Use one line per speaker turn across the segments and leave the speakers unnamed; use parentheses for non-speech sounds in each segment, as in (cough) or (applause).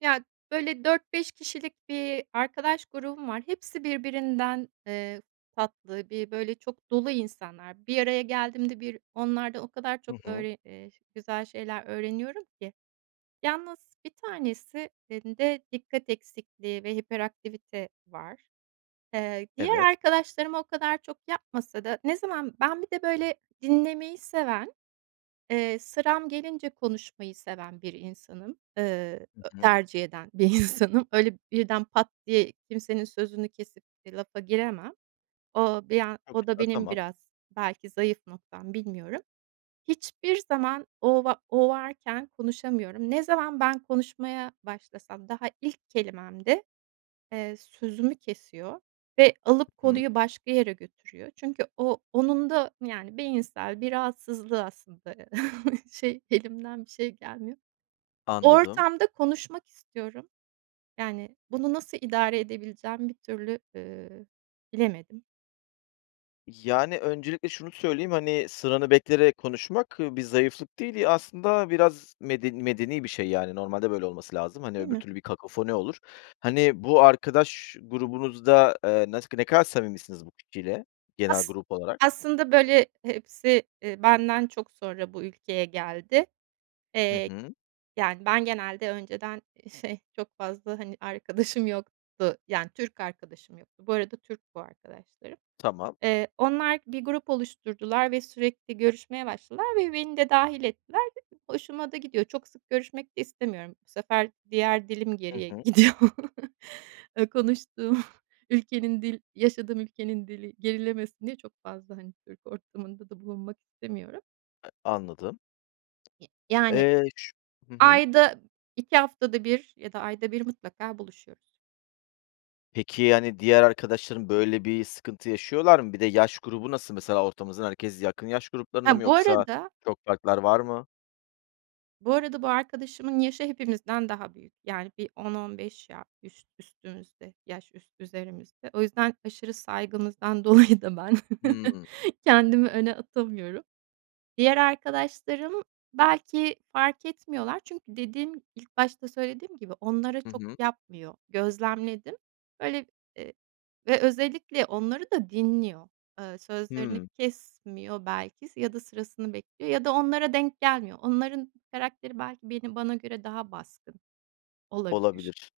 Ya, böyle, 4-5 kişilik bir arkadaş grubum var. Hepsi birbirinden, eee, tatlı bi böyle çok dolu insanlar. Bir araya geldiğimde bir onlarda o kadar
Hı
çok
hı.
öğre eee, ş güzel şeyler öğreniyorum ki. Yalnız 1 tanesi inde dikkat eksikliği ve hiperaktivite var. Eee, diğer
Evet.
arkadaşlarıma o kadar çok yapmasa da ne zaman ben bir de, böyle, dinlemeyi seven, eee, sıram gelince konuşmayı seven bir insanım. Iıı,
Hı
ö
hı.
tercih eden bir insanım. Öyle, birden pat diye kimsenin sözünü kesip de lafa giremem. O bir an
Çok
o da
güzel.
benim
Tamam.
biraz belki zayıf noktam, bilmiyorum. Hiçbir zaman o va o varken konuşamıyorum. Ne zaman ben konuşmaya başlasam daha ilk kelimemde, eee, sözümü kesiyor ve alıp
Hı hı.
konuyu başka yere götürüyor. Çünkü o onun da, yani, beyinsel bir rahatsızlığı aslında. (chuckles) Şey, elimden bir şey gelmiyor.
Anladım.
Ortamda konuşmak istiyorum. Yani, bunu nasıl idare edebileceğimi bir türlü, ııı, bilemedim.
Yani, öncelikle şunu söyleyeyim, hani, sıranı bekleyerek konuşmak bir zayıflık değil. Ya, aslında biraz meden medeni bir şey, yani, normalde böyle olması lazım. Hani,
Değil
öbür
mi?
türlü bir kakofoni olur. Hani, bu arkadaş grubunuzda, eee, nasık ne kadar samimisiniz bu kişiyle, genel
As
grup olarak?
aslında, böyle, hepsi, eee, benden çok sonra bu ülkeye geldi.
Hı
Eee,
hı.
yani, ben genelde önceden, eee, şey, çok fazla, hani, arkadaşım yoktu. Yani Türk arkadaşım yoktu. Bu arada Türk bu arkadaşlarım.
Tamam.
Eee, onlar bir grup oluşturdular ve sürekli görüşmeye başladılar ve beni de dâhil ettiler. Hoşuma da gidiyor. Çok sık görüşmek de istemiyorum. Bu sefer diğer dilim
I
geriye
hı.
gidiyor. Iıı, konuştuğum ülkenin dil yaşadığım ülkenin dili gerilemesin diye çok fazla, hani, Türk ortamında da bulunmak istemiyorum.
E anladım.
Ya yani,
Eee, ş hı hı.
ayda, 2 haftada 1 ya da ayda 1 mutlaka buluşuyoruz.
Peki, yani, diğer arkadaşların, böyle, bir sıkıntı yaşıyorlar mı? Bir de yaş grubu nasıl? Mesela ortamızın herkes yakın yaş gruplarında mı
Ha, bu
yoksa
arada
çok farklar var mı?
Bu arada, bu arkadaşımın yaşı hepimizden daha büyük. Yani, bir 10-15 ya üst üstümüzde yaş üs üzerimizde. O yüzden aşırı saygımızdan dolayı da ben (chuckles)
Hımm.
kendimi öne atamıyorum. Diğer arkadaşlarım belki fark etmiyorlar çünkü dediğim ilk başta söylediğim gibi onlara
Hı
çok
hı.
yapmıyor, gözlemledim. Böyle, eee, ve özellikle onları da dinliyor, ııı, sözlerini
Hıı.
kesmiyor belki s ya da sırasını bekliyor ya da onlara denk gelmiyor. Onların karakteri belki beni bana göre daha baskın olabilir.
Olabilir.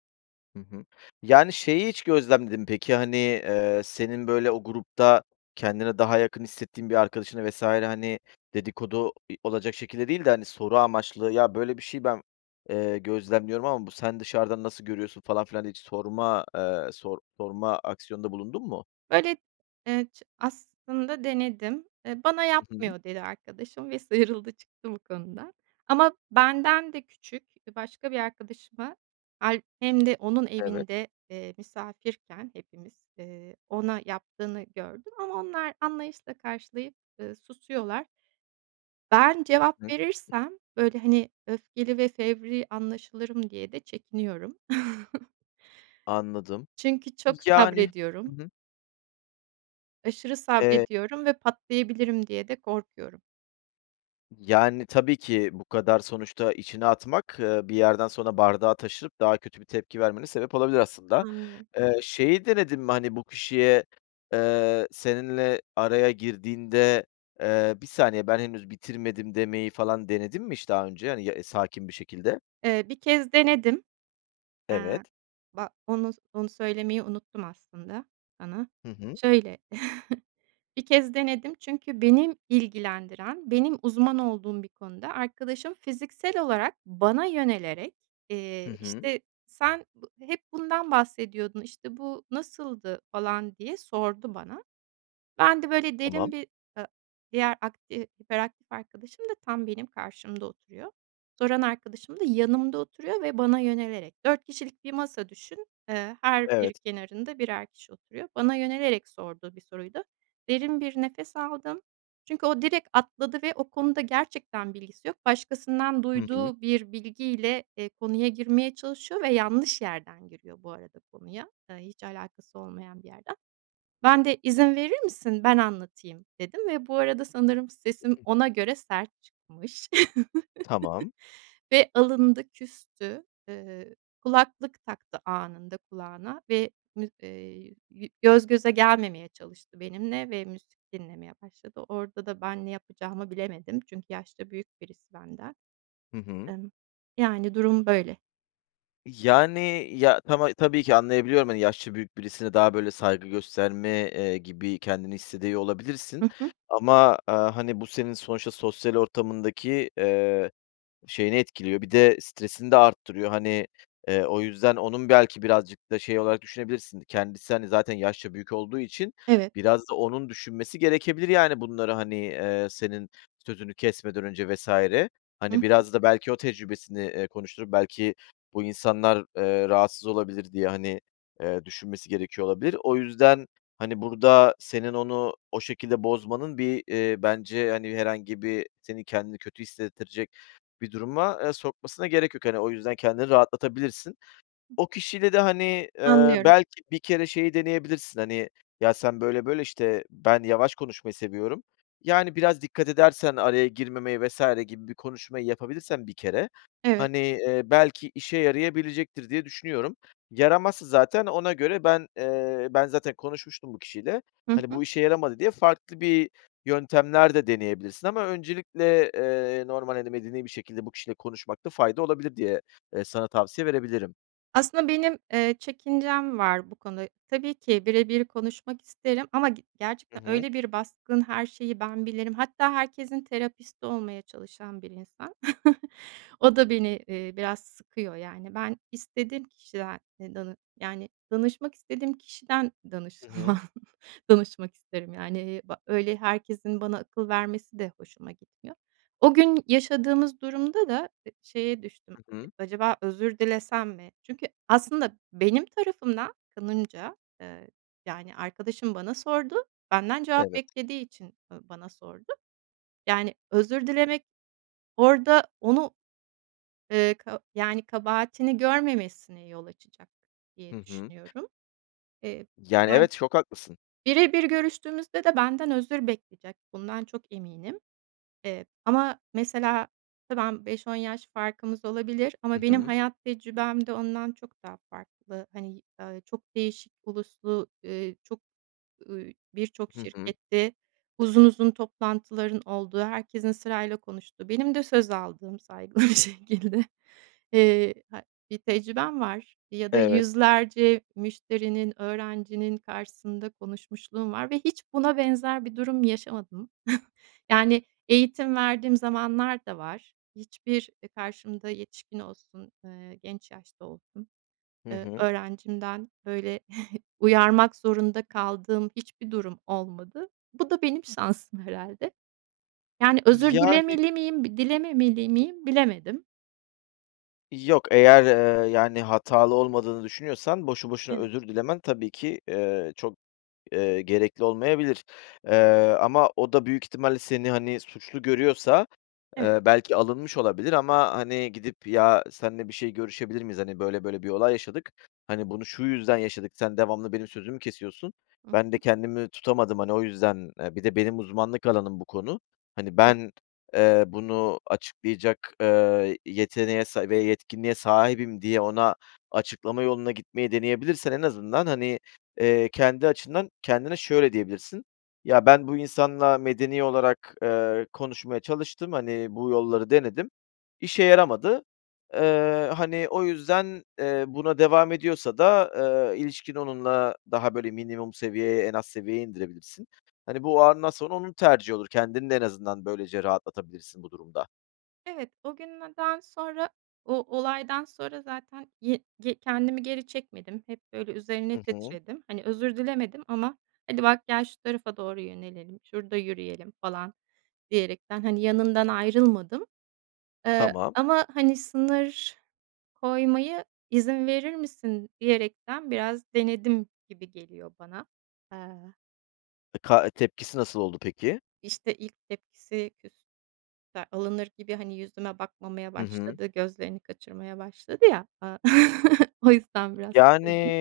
Hı hı. Yani, şeyi hiç gözlemledin mi peki? Hani, eee, senin, böyle, o grupta kendine daha yakın hissettiğin bir arkadaşına vs. hani, dedikodu, i olacak şekilde değil de, hani, soru amaçlı "Ya, böyle bir şey ben, eee, gözlemliyorum ama bu sen dışarıdan nasıl görüyorsun?" falan filan hiç sorma, eee, sor sorma aksiyonunda bulundun mu?
Böyle, eee, ç aslında denedim, eee, "Bana
Hı hı.
yapmıyor." dedi arkadaşım ve sıyrıldı, çıktı bu konuda. Ama benden de küçük, eee, başka bir arkadaşıma hâlb hem de onun
Evet.
evinde, eee, misafirken hepimiz, eee, ona yaptığını gördüm ama onlar anlayışla karşılayıp, ııı, susuyorlar. Ben cevap
(unintelligible)
verirsem, böyle, hani, öfkeli ve fevri anlaşılırım diye de çekiniyorum. (chuckles)
Anladım.
Çünkü çok
Yani Hı
sabrediyorum.
hı.
Aşırı
Eee
sabrediyorum ve patlayabilirim diye de korkuyorum.
Yani, tabii ki bu kadar sonuçta içine atmak, ııı, bir yerden sonra bardağı taşırıp daha kötü bir tepki vermene sebep olabilir aslında.
Anlıyorum.
Eee, şeyi denedin mi? Hani, bu kişiye, eee, seninle araya girdiğinde, eee, "Bir saniye, ben henüz bitirmedim." demeyi falan denedin mi hiç daha önce, hani, ya, sakin bir şekilde?
Eee, 1 kez denedim. Eee,
Evet.
ba onu s onu söylemeyi unuttum aslında sana.
Hı hı.
Şöyle, (chuckles) 1 kez denedim. Çünkü benim ilgilendiren benim uzman olduğum bir konuda arkadaşım fiziksel olarak bana yönelerek,
Hı
eee,
hı.
işte, "Sen bu hep bundan bahsediyordun. İşte, bu nasıldı?" falan diye sordu bana. Ben de, böyle,
Tamam.
derin bir ı diğer ark eee, hiperaktif arkadaşım da tam benim karşımda oturuyor. Soran arkadaşım da yanımda oturuyor ve bana yönelerek. 4 kişilik bir masa düşün. Iıı, her bir
Evet.
kenarında birer kişi oturuyor. Bana yönelerek sorduğu bir soruydu. Derin bir nefes aldım çünkü o direkt atladı ve o konuda gerçekten bilgisi yok. Başkasından
Hı hı.
duyduğu bir bilgiyle, eee, konuya girmeye çalışıyor ve yanlış yerden giriyor bu arada konuya. Iıı, hiç alakası olmayan bir yerden. Ben de "İzin verir misin? Ben anlatayım." dedim ve bu arada sanırım
Hı
sesim
hı.
ona göre sert çıkmış
Tamam.
(chuckles) ve alındı, küstü. Iıı, kulaklık taktı anında kulağına ve müz eee, yü göz göze gelmemeye çalıştı benimle ve müzik dinlemeye başladı. Orada da ben ne yapacağımı bilemedim çünkü yaşça büyük birisi benden.
Hı hı.
Imm, yani, durum böyle.
Yani, ya, tama tabii ki anlayabiliyorum, hani, yaşça büyük birisine daha, böyle, saygı gösterme, eee, gibi kendini hissediyor olabilirsin
Hı hı.
ama, aaa, hani, bu senin sonuçta sosyal ortamındaki, eee, şeyini etkiliyor. Bir de stresini de arttırıyor. Hani, eee, o yüzden onun belki birazcık da şey olarak düşünebilirsin kendisi, hani, zaten yaşça büyük olduğu için
Evet.
biraz da onun düşünmesi gerekebilir, yani, bunları, hani, eee, senin sözünü kesmeden önce vs.
Hı
hani,
hı.
biraz da belki o tecrübesini, eee, konuşturup belki bu insanlar, eee, rahatsız olabilir diye, hani, eee, düşünmesi gerekiyor olabilir. O yüzden, hani, burada senin onu o şekilde bozmanın bir, eee, bence, hani, herhangi bir senin kendini kötü hissettirecek bir duruma, eee, sokmasına gerek yok. Hani, o yüzden kendini rahatlatabilirsin. O kişiyle de, hani, eee,
Anlıyorum.
belki bir kere şeyi deneyebilirsin, hani, "Ya sen böyle böyle, işte, ben yavaş konuşmayı seviyorum, yani, biraz dikkat edersen araya girmemeye." vs. gibi bir konuşmayı yapabilirsen bir kere,
Evet.
hani, eee, belki işe yarayabilecektir, diye düşünüyorum. Yaramazsa zaten ona göre ben eee, "Ben zaten konuşmuştum bu kişiyle,
Hı
hani,
hı.
bu işe yaramadı." diye farklı bir yöntemler de deneyebilirsin ama öncelikle, eee, normal, hani, medeni bir şekilde bu kişiyle konuşmakta fayda olabilir diye, eee, sana tavsiye verebilirim.
Aslında benim, eee, çekincem var bu konuda. Tabii ki bire bir konuşmak isterim. Ama ge
Hı
gerçekten
hı.
öyle bir baskın "Her şeyi ben bilirim." Hatta herkesin terapisti olmaya çalışan bir insan. (chuckles) O da beni, eee, biraz sıkıyor yani. Ben istediğim kişiden e danı yani, danışmak istediğim kişiden
Hı hı.
danışmam danışmak isterim, yani, ba öyle herkesin bana akıl vermesi de hoşuma gitmiyor. O gün yaşadığımız durumda da, eee, şeye düştüm.
I
Eee,
hı.
"Acaba özür dilesem mi?" çünkü aslında benim tarafımda, kanımca, eee, yani, arkadaşım bana sordu, benden cevap
Evet.
beklediği için, ııı, bana sordu. Yani, özür dilemek, orada onu, ııı, ka yani, kabahatini görmemesine yol açacak, diye
Hı hı.
düşünüyorum. Eee,
Yani,
yani,
evet, çok haklısın.
bire bir görüştüğümüzde de benden özür bekleyecek bundan çok eminim. Eee, ama mesela ve ben, 5-10 yaş farkımız olabilir
Hı
ama benim
hı.
hayat tecrübem de ondan çok daha farklı. Hani, eee, çok değişik uluslu, eee, çok, ııı, birçok
Hı hı.
şirkette uzun uzun toplantıların olduğu, herkesin sırayla konuştuğu, benim de söz aldığım saygılı bir şekilde, eee, hay bir tecrübem var ya da
Evet.
100'lerce müşterinin, öğrencinin karşısında konuşmuşluğum var ve hiç buna benzer bir durum yaşamadım. (chuckles) Yani, eğitim verdiğim zamanlar da var. Hiçbir, eee, karşımda yetişkin olsun, eee, genç yaşta olsun,
Hı
eee,
hı.
öğrencimden böyle (chuckles) uyarmak zorunda kaldığım hiçbir durum olmadı. Bu da benim şansım herhâlde. Yani, özür
Yani
dilemeli miyim? Bi dilememeli miyim? Bilemedim.
Yok, eğer, eee, yani, hatalı olmadığını düşünüyorsan boşu boşuna
Evet.
özür dilemen tabii ki, eee, çok, eee, gerekli olmayabilir, eee, ama o da büyük ihtimalle seni, hani, suçlu görüyorsa,
Evet.
eee, belki alınmış olabilir ama, hani, gidip "Ya, senle bir şey görüşebilir miyiz? Hani, böyle böyle bir olay yaşadık. Hani, bunu, şu yüzden yaşadık. Sen devamlı benim sözümü kesiyorsun.
Hı
Ben de
hı.
kendimi tutamadım, hani, o yüzden, eee, bir de benim uzmanlık alanım bu konu. Hani,
Evet.
ben, eee, bunu açıklayacak, eee, yeteneğe sa ve yetkinliğe sahibim." diye ona açıklama yoluna gitmeyi deneyebilirsen en azından, hani, eee, kendi açından kendine şöyle diyebilirsin. "Ya, ben bu insanla medeni olarak, eee, konuşmaya çalıştım. Hani, bu yolları denedim. İşe yaramadı." Eee, hani, o yüzden, eee, buna devam ediyorsa da, eee, ilişkin onunla daha, böyle, minimum seviyeye, en az seviyeye indirebilirsin. Hani, bu, o andan sonra onun tercih olur. Kendini de en azından böylece rahatlatabilirsin bu durumda.
Evet, o gün neden sonra o olaydan sonra zaten ye ge kendimi geri çekmedim. Hep, böyle, üzerine
Hı hı.
titredim. Hani, özür dilemedim ama "Hadi, bak, gel, şu tarafa doğru yönelelim. Şurada yürüyelim." falan diyerekten, hani, yanından ayrılmadım. Eee,
Tamam.
ama, hani, sınır koymayı, "İzin verir misin?" diyerekten biraz denedim gibi geliyor bana, eee
E ka e tepkisi nasıl oldu peki?
İşte, ilk tepkisi küs ka alınır gibi, hani, yüzüme bakmamaya
Hı hı.
başladı. Gözlerini kaçırmaya başladı ya, aaa, (chuckles) o yüzden biraz bu
Yani,
dediğim.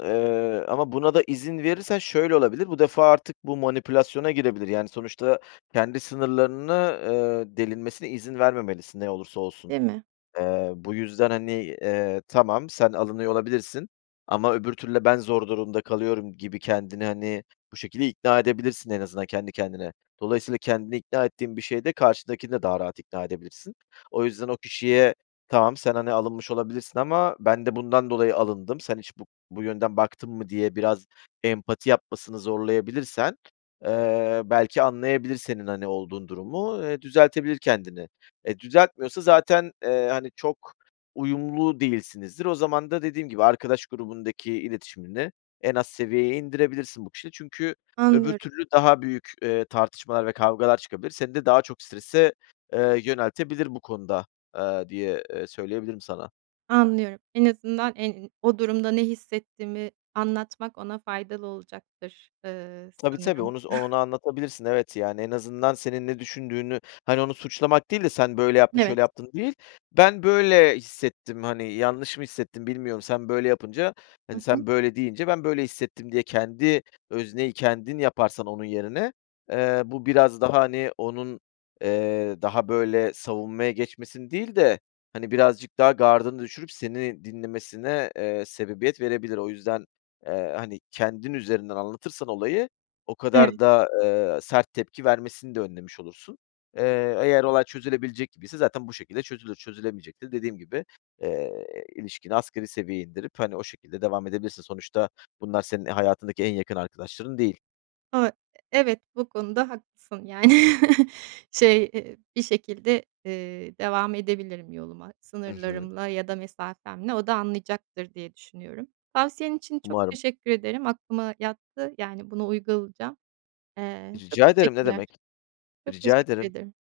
eee, ama buna da izin verirsen şöyle olabilir. Bu defa artık bu manipülasyona girebilir. Yani, sonuçta kendi sınırlarını, eee, delinmesine izin vermemelisin. Ne olursa olsun.
Değil mi?
Eee, bu yüzden, hani, eee, "Tamam, sen alınıyor olabilirsin ama öbür türlü de ben zor durumda kalıyorum." gibi kendini, hani, bu şekilde ikna edebilirsin en azından kendi kendine. Dolayısıyla kendini ikna ettiğin bir şeyde karşıdakini de daha rahat ikna edebilirsin. O yüzden o kişiye "Tamam, sen, hani, alınmış olabilirsin ama ben de bundan dolayı alındım. Sen hiç bu bu yönden baktın mı?" diye biraz empati yapmasını zorlayabilirsen, eee, belki anlayabilir senin, hani, olduğun durumu, eee, düzeltebilir kendini, eee, düzeltmiyorsa zaten, eee, hani, çok uyumlu değilsinizdir. O zaman da dediğim gibi arkadaş grubundaki iletişimini en az seviyeye indirebilirsin bu kişiyle. Çünkü öbür
Anlıyorum.
türlü daha büyük, eee, tartışmalar ve kavgalar çıkabilir. Seni de daha çok strese, eee, yöneltebilir bu konuda, ııı, diye, eee, söyleyebilirim sana.
Anlıyorum. En azından en o durumda ne hissettiğimi anlatmak ona faydalı olacaktır, ııı,
Tabii, tabii
sanırım.
onu z onu
(chuckles)
anlatabilirsin. Evet, yani en azından senin ne düşündüğünü, hani, onu suçlamak değil de "Sen böyle yaptın,
Evet.
şöyle yaptın." değil "Ben böyle hissettim. Hani, yanlış mı hissettim? Bilmiyorum. Sen böyle yapınca,
Hı
hani,
hı.
sen böyle deyince ben böyle hissettim." diye kendi özneyi kendin yaparsan onun yerine, eee, bu biraz daha, hani, onun, eee, daha böyle savunmaya geçmesini değil de, hani, birazcık daha gardını düşürüp seni dinlemesine, eee, sebebiyet verebilir. O yüzden, eee, hani, kendin üzerinden anlatırsan olayı o kadar
Evet.
da, eee, sert tepki vermesini de önlemiş olursun. Eee, eğer olay çözülebilecek gibiyse zaten bu şekilde çözülür. Çözülemeyecekse dediğim gibi, eee, ilişkini asgari seviyeye indirip, hani, o şekilde devam edebilirsin. Sonuçta bunlar senin hayatındaki en yakın arkadaşların değil.
O evet, bu konuda haklısın. Yani, (chuckles) şey, eee, bir şekilde, eee, devam edebilirim yoluma.
Hı hı.
Sınırlarımla ya da mesafemle o da anlayacaktır, diye düşünüyorum. Tavsiyen için çok
Umarım.
teşekkür ederim. Aklıma yattı, yani, bunu uygulayacağım. Eee, çok
Rica ederim. Ne
teşekkürler.
demek.
Çok
Rica
teşekkür
ederim.
ederim.